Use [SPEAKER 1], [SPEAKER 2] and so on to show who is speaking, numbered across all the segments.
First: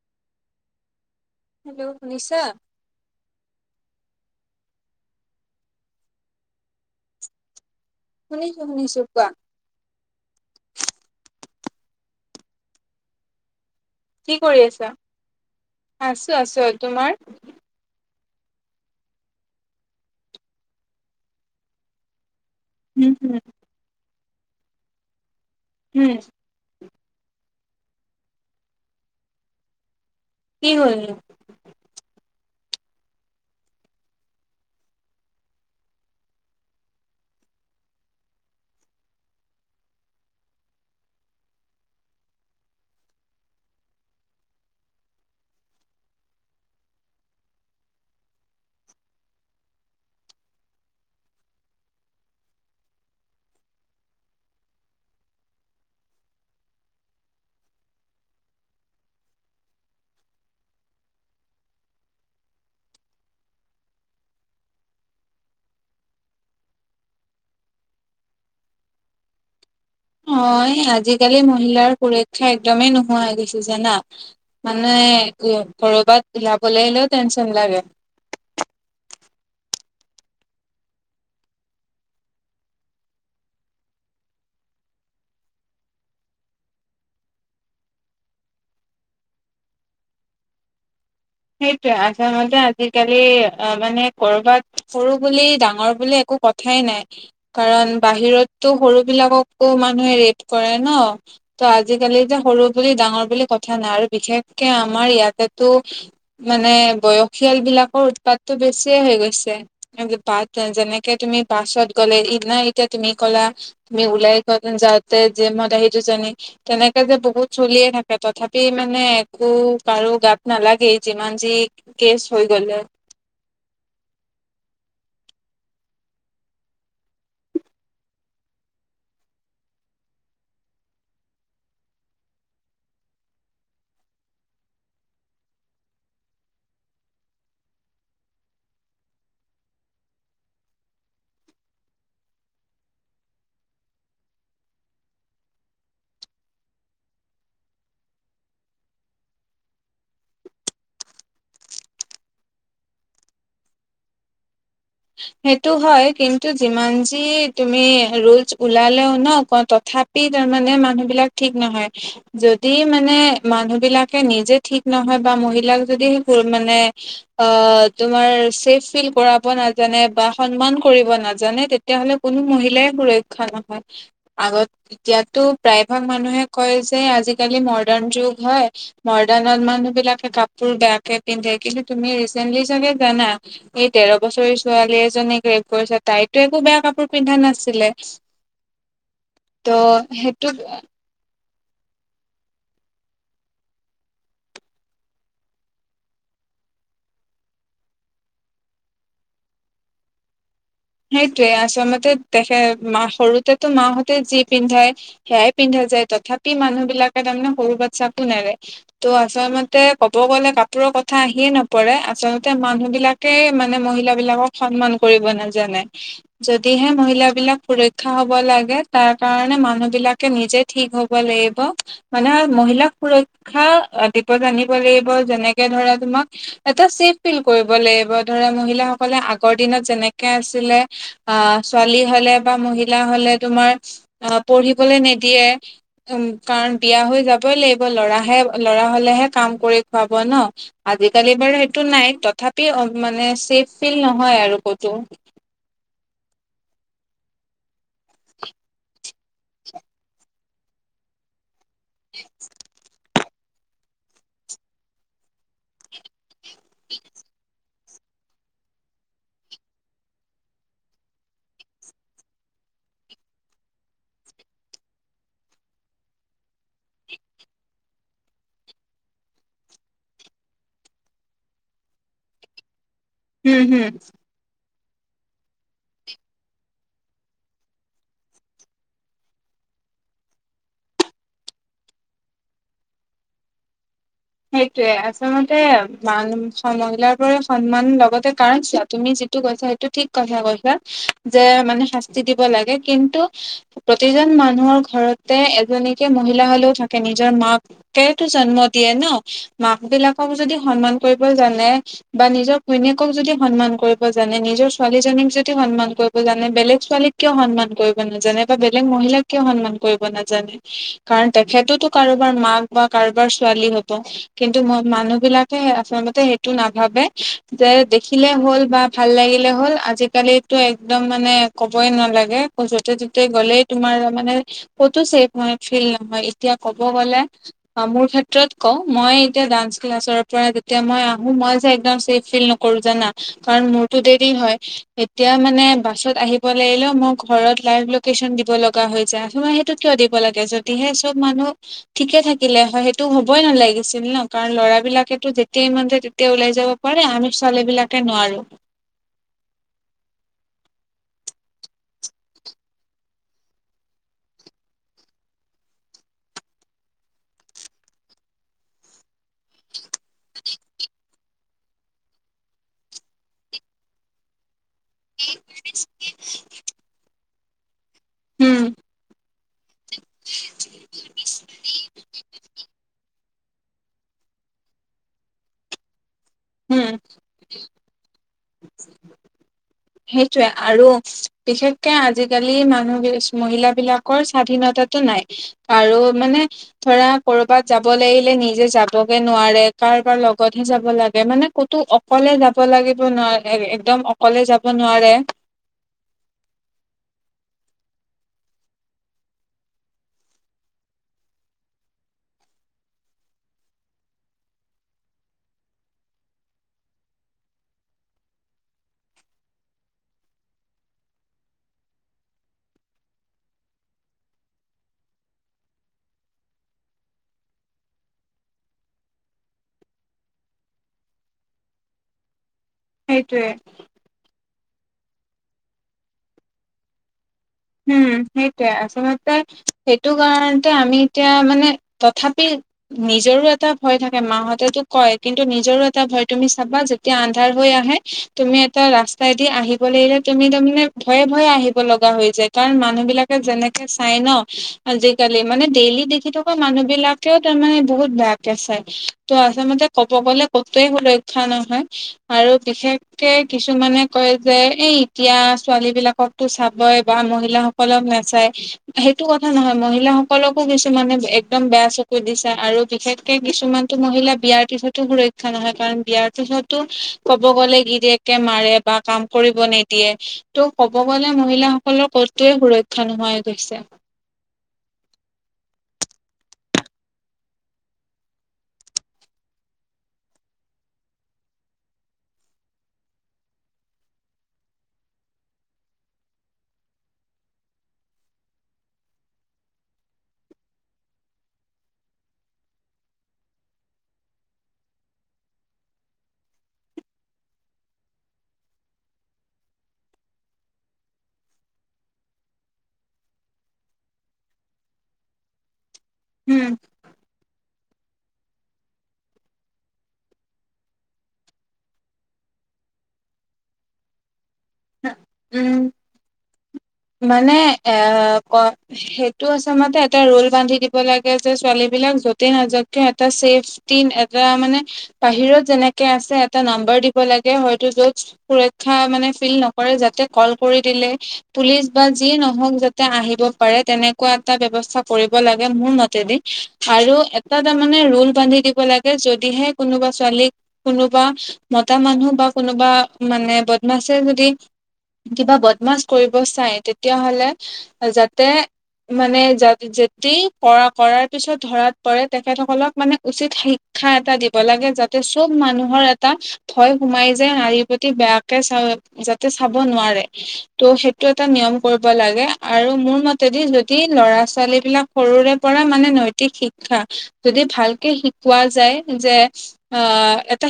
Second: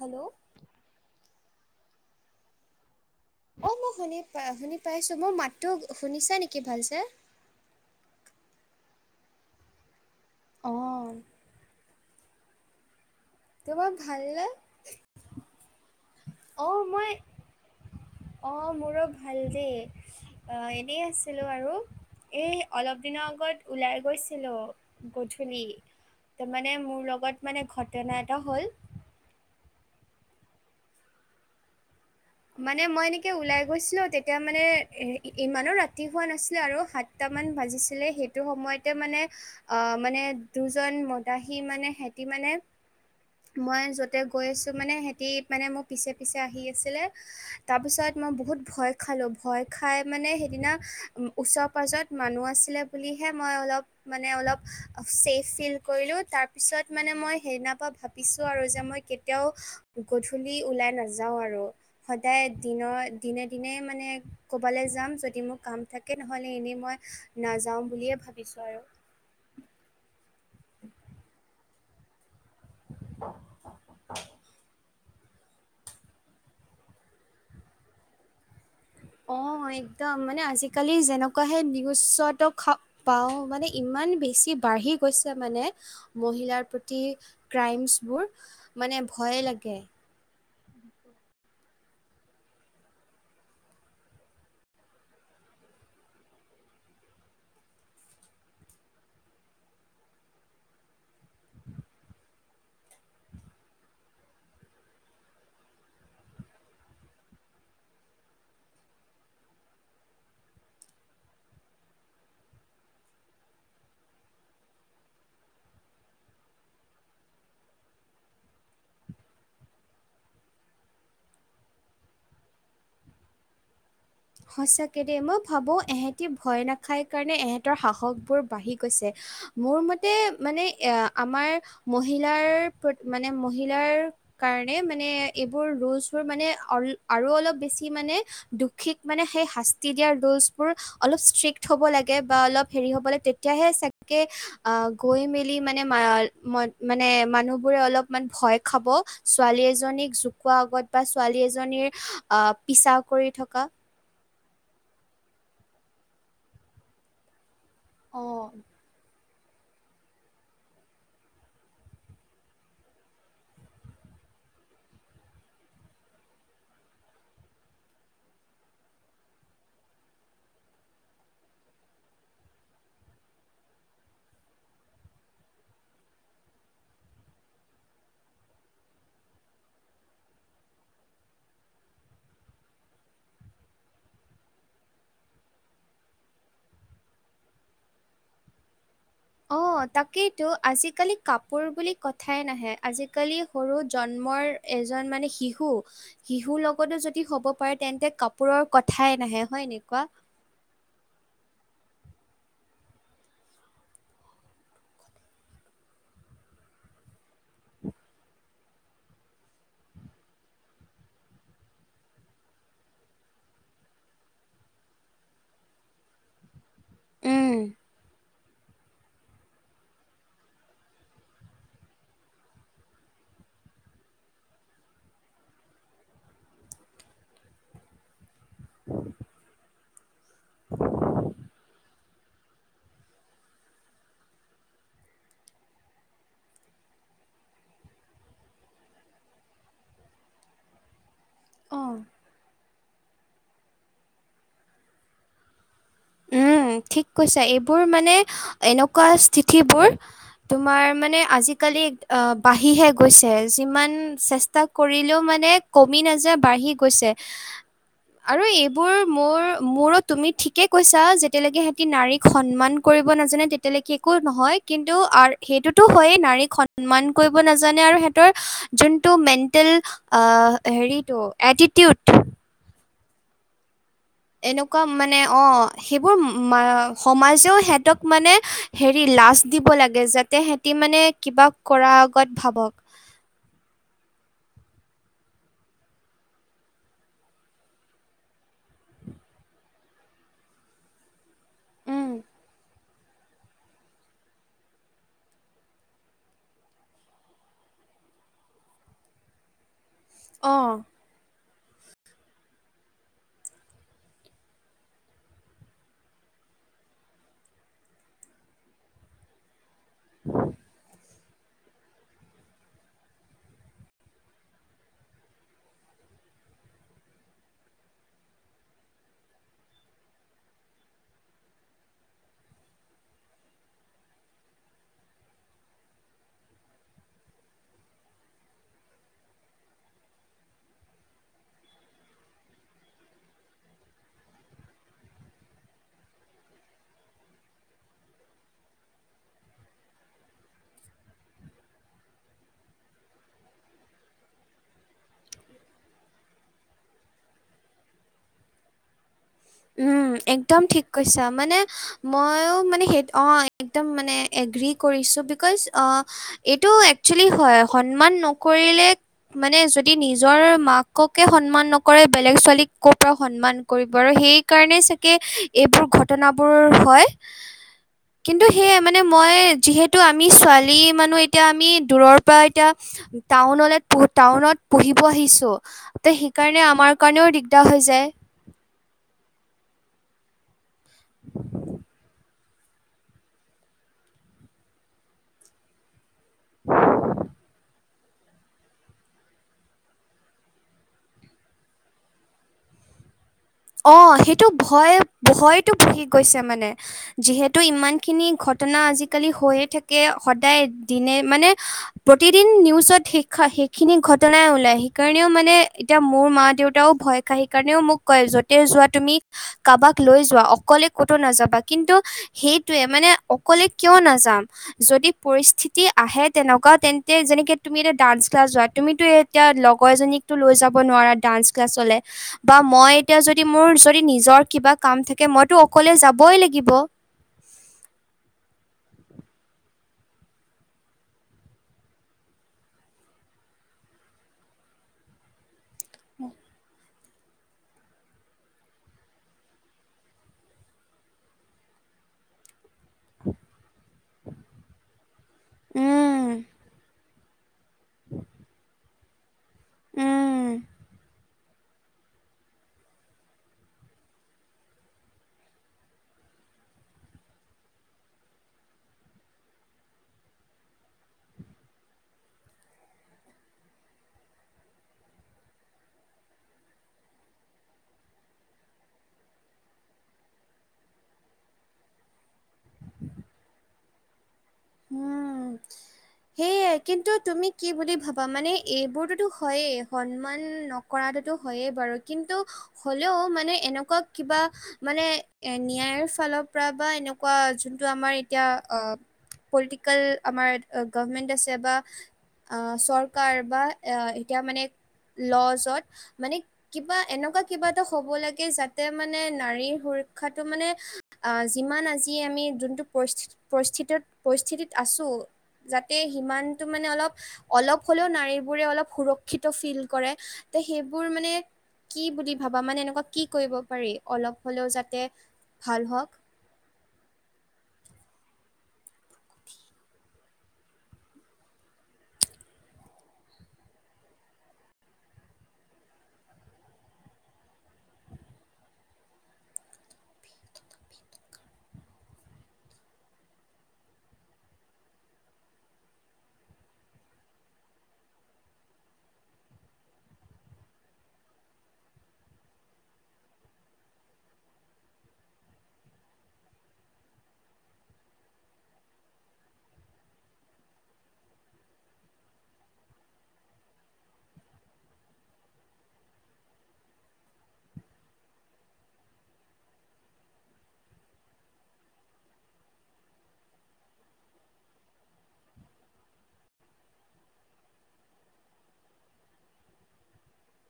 [SPEAKER 1] Hello
[SPEAKER 2] hello শুনিছা?
[SPEAKER 1] অৱ মই শুনি পাই শুনি পাইছো মোৰ মাতো শুনিছা নেকি ভালচে?
[SPEAKER 2] শুনিছো শুনিছো কোৱা।
[SPEAKER 1] অৱ। তোমাৰ ভাল
[SPEAKER 2] কি
[SPEAKER 1] নে?
[SPEAKER 2] কৰি আছা? আছো আছো
[SPEAKER 1] অ মই
[SPEAKER 2] তোমাৰ?
[SPEAKER 1] অ মোৰো ভাল দেই এনেই আছিলো আৰু এই অলপ
[SPEAKER 2] উম
[SPEAKER 1] দিনৰ
[SPEAKER 2] হুম।
[SPEAKER 1] আগত ওলাই গৈছিলো গধূলি।
[SPEAKER 2] উম।
[SPEAKER 1] তাৰ মানে মোৰ লগত মানে ঘটনা এটা হ'ল।
[SPEAKER 2] কি হ'ল নো?
[SPEAKER 1] মানে মই এনেকে ওলাই গৈছিলো তেতিয়া মানে ইমানো ৰাতি হোৱা নাছিলে আৰু সাত দুটামান ভাজিছিলে সেইটো সময়তে মানে আহ মানে দুজন মদাহী মানে সিহতি মানে মই য'তে গৈ আছোঁ মানে সিহঁতি মানে মোৰ পিছে পিছে আহি আছিলে। তাৰপিছত মই বহুত ভয় খালোঁ ভয় খাই মানে সেইদিনা ওচৰ পাঁজত মানুহ আছিলে। বুলিহে মই অলপ মানে অলপ ছেফ ফিল কৰিলোঁ তাৰপিছত মানে মই সেইদিনাৰ পৰা ভাবিছোঁ আৰু যে মই কেতিয়াও গধূলি ওলাই নাযাওঁ আৰু সদায় দিনৰ দিনে দিনে মানে ক'ৰবালৈ যাম যদি মোৰ কাম থাকে নহ'লে এনেই মই নাযাওঁ বুলিয়ে ভাবিছোঁ আৰু।
[SPEAKER 2] হয় আজিকালি মহিলাৰ সুৰক্ষা ক্ষা একদমেই নোহোৱা হৈ গৈছে জানা মানে উ ক'ৰবাত উলাবলৈ আহিলেও টেনচন লাগে।
[SPEAKER 1] অৱ একদম মানে আজিকালি যেনেকুৱাহে নিউজটো খ পাও মানে ইমান বেছি বাঢ়ি গৈছে মানে মহিলাৰ প্ৰতি ক্ৰাইমছবোৰ মানে ভয় লাগে।
[SPEAKER 2] সেইটোয়ে আচামতে আজিকালি অ' মানে কৰ'বাত সৰু বুলি ডাঙৰ বুলি একো কথা কথাই নাই কাৰণ বাহিৰততো সৰু বিলাককো মানুহে ৰেফ কৰে ন'। ত' আজিকালি যে সৰু বুলি ডাঙৰ বুলি কথা নাই আৰু বিশেষকে আমাৰ ইয়াতেতো মানে বয়সীয়াল বিলাকৰ উৎপাতটো বেছিয়ে হৈ গৈছে। বাছ যেনেকে তুমি বাছত গ'লে ই নাই এতিয়া তুমি ক'লা মি উওলাই কৰি যাতে যে মইত হেইটোজনী তেনেকে যে বহুত চলিয়ে থাকে তথাপি মানে একো কাৰু গাত নালাগেই। যিমান যি কেচ হৈ গলেও।
[SPEAKER 1] সঁচাকৈ দেই মই ভাবোঁ এহেতি ভয় নাখায় কাৰণে এহেঁতৰ সাহসবোৰ বাঢ়ি গৈছে। মোৰ মতে মানে এ আমাৰ মহিলাৰ প্ৰতি মানে মহিলাৰ কাৰণে মানে এইবোৰ ৰোলচোৰ মানে আৰু অলপ বেছি মানে দুখিক মানে সেই শাস্তি দিয়া ৰোলচবোৰ অলপ ষ্ট্ৰিক্ট হ'ব লাগে বা অলপ হেৰি হ'ব লাগে তেতিয়াহে চাগে আহ গৈ মেলি মানে মানে মানুহ বোৰে অলপমান ভয় খাব। ছোৱালী এজনীক জোকোৱা আগত বা ছোৱালী এজনীৰ আহ পিছা কৰি থকা।
[SPEAKER 2] সেইটো হয় কিন্তু যিমান যি তুমি ৰোলচ
[SPEAKER 1] অ
[SPEAKER 2] ওলালেও ন ক তথাপি তাৰমানে মানুহ বিলাক ঠিক নহয়। যদি মানে মানুহ বিলাকে নিজে ঠিক নহয় বা মহিলাক যদি সেবোৰ মানে অ' তোমাৰ চেফ ফিল কৰাব না জানে বা সন্মান কৰিব নাজানে তেতিয়াহ'লে কোনো মহিলাই সুৰক্ষা নহয়। আগত এতিয়াতো প্ৰায় ভাগ মানুহে কয় যে আজি-কালি মডাৰ্ণ যুগ হয় মডাৰ্ণৰ মানুহ বিলাকে কাপোৰ বেয়াকে পিন্ধে কিন্তু তুমি ৰিচেন্টলি চাগে জানা এই তেৰ বছৰেই ছো ছোৱালী এজনীক ৰেপ কৰিছে তাইতো একো বেয়া কাপোৰ পিন্ধা নাছিলে। ত'
[SPEAKER 1] অ', তাকেইতো
[SPEAKER 2] সেইটোতে
[SPEAKER 1] আজিকালি কাপোৰ বুলি কথাই নাহে আজি-কালি সৰু জন্মৰ এজন মানে শিশু শিশুৰ লগতো যদি হ'ব পাৰে তেন্তে কাপোৰৰ কথাই নাহে হয় নে কোৱা।
[SPEAKER 2] সেইটোৱে আচলতে দেখে মা সৰুতেতো মাহঁতে যি পিন্ধাই সেয়াই পিন্ধা যায় তথাপি মানুহবিলাকে তাৰমানে সৰু বাচ্ছাকো নেৰে। ত' আচলতে কব গ'লে কাপোৰৰ কথা আহিয়ে নপৰে আচলতে মানুহ বিলাক কে মানে মহিলা বিলাকক সন্মান কৰিব নযা- যানে যদিহে মহিলা
[SPEAKER 1] উম।
[SPEAKER 2] বিলাক সুৰক্ষা হব লাগে তাৰ কাৰণে মানুহ বিলাকে নিজে ঠিক হ'ব লাগিব। মানে মহিলাক সুৰক্ষা দিব জানিব লাগিব যেনেকে ধৰা তোমাক এটা চেফ ফিল কৰিব লাগিব ধৰা মহিলা সকলে আগৰ দিনত যেনে- কেনেকে আছিলে আ ছোৱালী হ'লে বা মহিলা হ'লে তোমাৰ অ পঢ়িবলে নিদিয়ে। উম কাৰণ বিয়া হৈ যাবই লাগিব লৰাহে ল'ৰা হলেহে কাম কৰি খুৱাব ন। আজি-কালি বাৰু সেইটো
[SPEAKER 1] অ'।
[SPEAKER 2] নাই তথাপি মানে চেফ ফিল নহয় আৰু কতো।
[SPEAKER 1] উম ঠিক কৈছা এইবোৰ মানে এনেকুৱা স্থিতিবোৰ তোমাৰ মানে আজিঢ-কালি আ বাঢ়িহে গৈছে যিমান চেষ্টা কৰিলেও মানে কমি নাযায় বাঢ়ি গৈছে। আৰু এইবোৰ মোৰ মোৰো তুমি ঠিকে কৈছা যেতিয়ালৈকে সিহঁতি নাৰীক সন্মান কৰিব নাজানে তেতিয়ালৈকে একো নহয় কিন্তু আৰ- সেইটোতো হয়েই নাৰীক সন্মান কৰিব নাজানে আৰু সিহঁতৰ যোনটো মেণ্টেল আ হেৰিটো এটিটিউড
[SPEAKER 2] হম, হুম
[SPEAKER 1] এনেকুৱা মানে অ' সেইবোৰ মা সমাজেও সিহঁতক মানে হেৰি লাজ দিব লাগে যাতে সিহঁতি মানে কিবা কৰাৰ আগত ভাবক।
[SPEAKER 2] সেইটোয়ে আচলতে মান মহিলাৰ পৰাই সন্মান লগতে কাৰণ চোৱা তুমি যে- যিটো কৈছা সেইটো ঠিক কথা কৈছা যে মানে শাস্তি দিব লাগে। কিন্তু প্ৰতিজন মানুহৰ ঘৰতে এজনীকে মহিলা হলেও থাকে নিজৰ মা- কেটো জন্ম দিয়ে ন মাক বিলাকক যদি
[SPEAKER 1] অঁ
[SPEAKER 2] সন্মান কৰিব জানে বা নিজৰ ঘৈণীয়েকক যদি সন্মান কৰিব জানে, নিজৰ ছোৱালী জনীক যদি সন্মান কৰিব জানে বেলেগ ছোৱালীক কিয় সন্মান কৰিব নাজানে বা বেলেগ মহিলাক কিয় সন্মান, কৰিব নাজানে কাৰণ তেখেতেতো কাৰোবাৰ মাক বা কাৰোবাৰ ছোৱালী হ'ব। কিন্তু ম মানুহ বিলাকে আচলতে সেইটো নাভাবে যে দেখিলে হ'ল বা ভাল লাগিলে হ'ল আজি-কালিটো একদম মানে ক'বই নালাগে য'তে ত'তে গ'লেই তোমাৰ মানে ক'তো চেফ নহয় ফিল নহয় এতিয়া ক'ব গ'লে মোৰ ক্ষেত্ৰত কওঁ মই এতিয়া ডান্স ক্লাছৰ পৰা যেতিয়া মই আহোঁ। মই যে একদম ছেফ ফিল নকৰো জানা? [unintelligible] কাৰণ মোৰটো দেৰি হয়। [inaudible] এতিয়া মানে বাছত আহিব লাগিলেও মোৰ ঘৰত লাইভ লোকেচন দিব লগা হৈ যায়। [unintelligible] সেইটো কিয় দিব লাগে যদিহে চব মানুহ ঠিকে থাকিলে হয়, সেইটো [unintelligible] হবই নালাগিছিল ন? কাৰণ লৰা বিলাকেতো যেতিয়াই মন যায় তেতিয়া ওলাই যাব পাৰে। আমি ছোৱালীবিলাকে নোৱাৰো। [unintelligible]
[SPEAKER 1] উম! একদম ঠিক কৈছা মানে [unintelligible] ময়ো মানে সেইটো অ একদম মানে এগ্ৰী কৰিছো বিকজ অঁ [unintelligible] এইটো একচুৱেলি হয় সন্মান নকৰিলে [unintelligible] মানে যদি নিজৰ মাককে সন্মান নকৰে, বেলেগ ছোৱালীক কৰ পৰা সন্মান কৰিব আৰু সেই [unintelligible] কাৰণে চাগেবোৰ এইবোৰ ঘটনাবোৰ হয়। [unintelligible] কিন্তু
[SPEAKER 2] উম
[SPEAKER 1] সেয়ে মানে মই যিহেতু আমি ছোৱালী মানুহ এতিয়া আমি দূৰৰ পৰা এতিয়া [unintelligible] [unintelligible] টাউনলৈ টাউনত পঢ়িব আহিছোঁ। [unintelligible] সেইকাৰণে
[SPEAKER 2] উম
[SPEAKER 1] আমাৰ কাৰণেও দিগদাৰ হৈ যায়।
[SPEAKER 2] সেইটোৱেই আৰু বিশেষকে আজি [unintelligible] আজিকালি মানুহ মহিলা বিলাকৰ স্বাধীনতাটো নাই। [unintelligible] আৰু মানে ধৰা কৰ'বাত যাব [inaudible] যাব লাগিলে নিজে যাবগে নোৱাৰে। কাৰোবাৰ লগতহে যাব লাগ [unintelligible] লাগে। মানে ক'তো অকলে যাব লাগিব নোৱাৰে। [unintelligible]
[SPEAKER 1] অঁ,
[SPEAKER 2] অকলে
[SPEAKER 1] সেইটো
[SPEAKER 2] যাব নোৱাৰে
[SPEAKER 1] ভয়-ভয়তো বাঢ়ি গৈছে মানে। [unintelligible] যিহেতু ইমানখিনি ঘটনা আজিকালি হৈয়ে থাকে। সদায়, দিনে মানে [unintelligible] প্ৰতিদিন নিউজত [unintelligible] সেইখিনি ঘটনাই ওলাই। সেইকাৰণেও মানে এতিয়া মোৰ মা-দেউতাও ভয় [inaudible] খায়। সেই কাৰণেও মোক কয় য'তে যোৱা তুমি কাৰোবাক লৈ যোৱা অকলে ক'তো নাযাবা। কিন্তু [unintelligible] সেইটোৱে মানে অকলে কিয় নাযাম? [inaudible] যদি পৰিস্থিতি আহে তেনেকুৱা তেন্তে যেনেকে তুমি এতিয়া ডান্স ক্লাছ যোৱা তুমিতো [unintelligible] এতিয়া লগৰ এজনীকতো লৈ যাব নোৱাৰা ডান্স ক্লাছলে বা মই [inaudible] এতিয়া যদি
[SPEAKER 2] সেইটোয়ে
[SPEAKER 1] মোৰ যদি নিজৰ কিবা কাম থাকে মইতো অকলে যাবই লাগিব। [unintelligible]
[SPEAKER 2] উম! সেইটোৱেই আচলতে সেইটো কাৰণতে আমি এতিয়া মানে তথাপি [unintelligible] নিজৰো এটা ভয় থাকে। মাহঁতেতো কয় কিন্তু নিজৰো এটা ভয়। তুমি চাবা [unintelligible] এতিয়া আন্ধাৰ হৈ আহে, তুমি এটা ৰাস্তাইদি আহিব লাগিলে, তুমি তাৰমানে ভয়ে-ভয়ে আহিব [unintelligible] আহিব লগা হৈ যায়। [inaudible] কাৰণ মানুহবিলাকে যেনেকে চাই ন' আজিকালি? মানে ডেইলি
[SPEAKER 1] উম,
[SPEAKER 2] দেখি থকা মানুহবিলাক [unintelligible] [unintelligible] এতিয়াও তাৰমানে বহুত বেয়াকে চাই। ত' আচলতে ক'ব গ'লে
[SPEAKER 1] উম,
[SPEAKER 2] ক'তোৱেই সুৰক্ষ [unintelligible] [unintelligible] সুৰক্ষা নহয় আৰু বিশেষকে কিছুমানে কয় যে এই এতিয়া ছোৱালীবিলাকক [inaudible] [unintelligible] চাবই বা মহিলাসকলক নাচায়। সেইটো কথা নহয় মহিলাসকলকো কিছুমানে একদম বেয়া চকুই দি চাই আৰু বিশেষ [unintelligible] কিছুমানতো মহিলা বিয়াৰ পিছতো সুৰক্ষা নহয়। কাৰণ বিয়াৰ পিছতো ক'ব গ'লে গিৰিয়েক [inaudible] মাৰে বা কাম কৰিব নিদিয়ে ত ক'ব গলে মহিলা [unintelligible] সকলৰ কতোৱেই সুৰক্ষা নোহোৱা হৈ গৈছে। [unintelligible]
[SPEAKER 1] উম। [inaudible] সেয়াই কিন্তু তুমি কি বুলি ভাবা মানে এইবোৰতো হয়েই সন্মান [unintelligible] কৰাটোতো হয়েই বাৰু কিন্তু হ'লেও মানে এনেকুৱা কিবা [unintelligible] মানে এ ন্যায়ৰ ফালৰ পৰা বা এনেকুৱা যোনটো আমাৰ এতিয়া অঁ [unintelligible] পলিটিকেল আমাৰ গভমেন্ট আছে বা [unintelligible] অঁ! চৰকাৰ বা এ এতিয়া মানে ল'জত [unintelligible] মানে কিবা এনেকুৱা কিবা এটা হ'ব লাগে যাতে মানে নাৰীৰ সুৰক্ষাটো মানে [unintelligible] অ' যিমান আজি আমি যোনটো পৰিস্থি পৰিস্থিতিত- পৰিস্থিতিত আছো যাতে সিমানটো
[SPEAKER 2] উম
[SPEAKER 1] মানে অলপ অলপ- হ'লেও নাৰীবোৰে অলপ সুৰক্ষিত ফিল কৰে ত' সেইবোৰ মানে- কি বুলি ভাবা মানে এনেকুৱা কি কৰিব পাৰি অলপ হ'লেও যাতে
[SPEAKER 2] উম
[SPEAKER 1] ভাল হওঁক।
[SPEAKER 2] মানে এ ক- সেইটো আচলতে এটা ৰোল বান্ধি দিব লাগে যে ছোৱালী বিলাক যতেই নাযকে এটা ছেফ- টিন এটা মানে বাহিৰত যেনেকে আছে এটা নাম্বাৰ দিব লাগে হয়তো য'ত- সুৰক্ষা মানে ফিল নকৰে যাতে কল কৰি দিলে- পুলিচ বা যি নহওঁক যাতে আহিব পাৰে তেনেকুৱা এটা ব্যৱস্থা কৰিব লাগে মোৰ মতেদি। আৰু এটা তাৰমানে ৰোল বান্ধি দিব লাগে যদিহে কোনোবা ছোৱালীক- কোনোবা মতা মানুহ বা কোনোবা মানে বদমাছে যদি। কিবা বদমাছ কৰিব চাই তেতিয়াহ'লে যাতে- মানে যেতি কৰা কৰাৰ পিছত ধৰাত পৰে তেখেতসকলক মানে উচিত শি- ক্ষা এটা দিব লাগে যাতে চব মানুহৰ এটা- ভয় সোমাই যোয় নাৰীৰ প্ৰতি বেয়াকে চা যাতে চাব নোৱাৰে। ত' সেইটো এটা নিয়ম কৰিব লাগে আৰু মোৰ মতেদি যদি ল'ৰা ছোৱালী বিলাক- সৰুৰে পৰা মানে নৈতিক শিক্ষা যদি ভালকে শিকোৱা যায় যে- অ' এটা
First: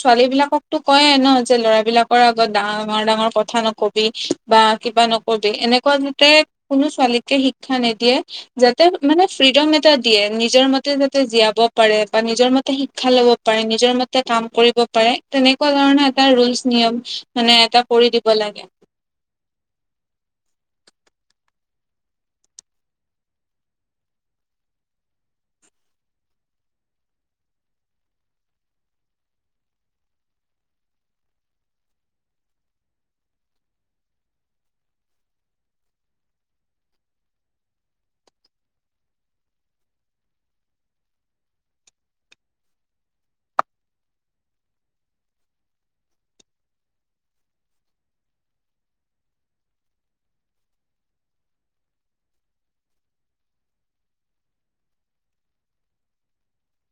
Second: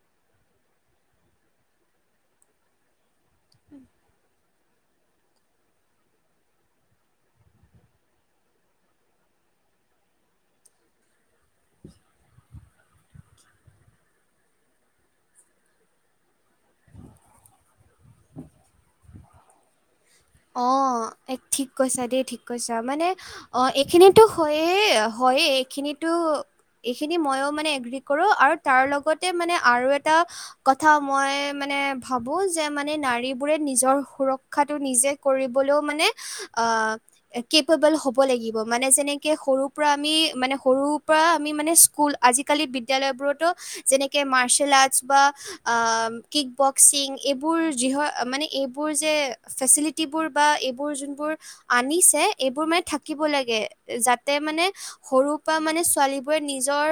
[SPEAKER 2] ছোৱালী বিলাকতো কয় ন' যে ল'ৰা বিলাকৰ আগত ডাঙৰ ডাঙৰ- কথা নকবি। বা কিবা নকবি এনেকুৱা যতে কোনো ছোৱালীকে শিক্ষা নিদিয়ে। যাতে মানে ফ্ৰীডম এটা দিয়ে নিজৰ মতে- যাতে জীয়াব পাৰে বা নিজৰ মতে শিক্ষা ল'ব পাৰে নিজৰ মত- তে কাম কৰিব পাৰে তেনেকুৱা ধৰণে এটা ৰুলচ নিয়ম মানে এটা কৰি দিব লাগে।
[SPEAKER 1] অঁ' এক ঠিক কৈছা দেই ঠিক কৈছা মানে- অঁ' এইখিনোতো হয়ে হয়েই এইখিনিতো- এইখিনি ময়ো মানে এগ্ৰী কৰোঁ আৰু তাৰ লগতে মানে আৰু এটা- কথা মই মানে ভাবো যে মানে নাৰী বোৰে নিজৰ সুৰক্ষাটো নিজে- কৰিবলৈও মানে অঁ'। কেপেবল হ'ব লাগিব মানে যেনেকে সৰুৰ পৰা আমি মানে সৰু পৰা আমি মানে স্কুল- আজিকালি বিদ্যালয়বোৰতো যেনেকৈ মাৰ্চেল আৰ্টছ বা- অ' কিক বক্সিং এইবোৰ যি হয় মানে এইবোৰ যে ফেছেলিটি- টি বোৰ বা এইবোৰ যোনবোৰ আনিছে এইবোৰ মানে থাকিব লাগে যাতে মানে- সৰু পৰা মানে ছোৱালীবোৰে নিজৰ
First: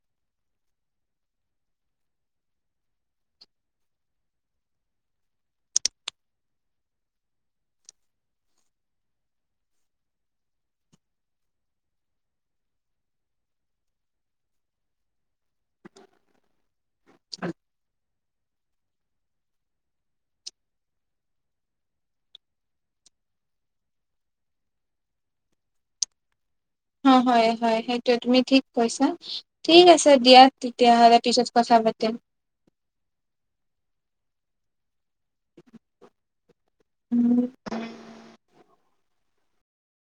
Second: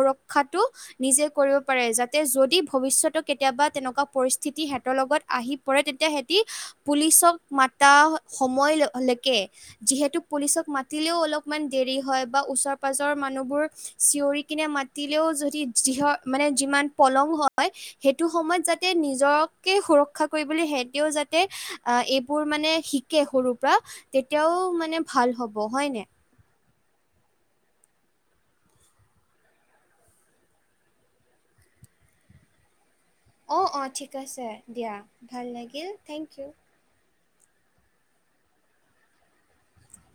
[SPEAKER 1] সুৰক্ষাটো- নিজে কৰিব পাৰে যাতে যদি ভৱিষ্যত কেতিয়াবা তেনেকুৱা পৰিস্থিতি সিহঁতৰ লগত আহি- পৰে তেতিয়া সেতি পুলিচক মাতা সময় লকে- যিহেতু পুলিচক মাতিলেও অলপমান দেৰি হয় বা ওচৰ পাজৰ মানুহবোৰ চিঞৰি কিনে মাত- তি লেও যদি যিহ মানে যিমান পলম হয় সেই- সেইটো সময়ত যাতে নিজকে সুৰক্ষা কৰিবলৈ হেতেও যাতে এই আহ- বোৰ মানে শিকে সৰুৰ পৰা তেতিয়াও মানে ভাল হ'ব হয়নে।
[SPEAKER 2] অ হয় হয় সেইটোৱে তুমি ঠিক কৈছা। ঠিক আছে দিয়া তেতিয়াহ'লে পিছত কথা পাতিম।
[SPEAKER 1] অ', অ', ঠিক আছে দিয়া ভাল লাগিল থেংক ইউ।
[SPEAKER 2] উম।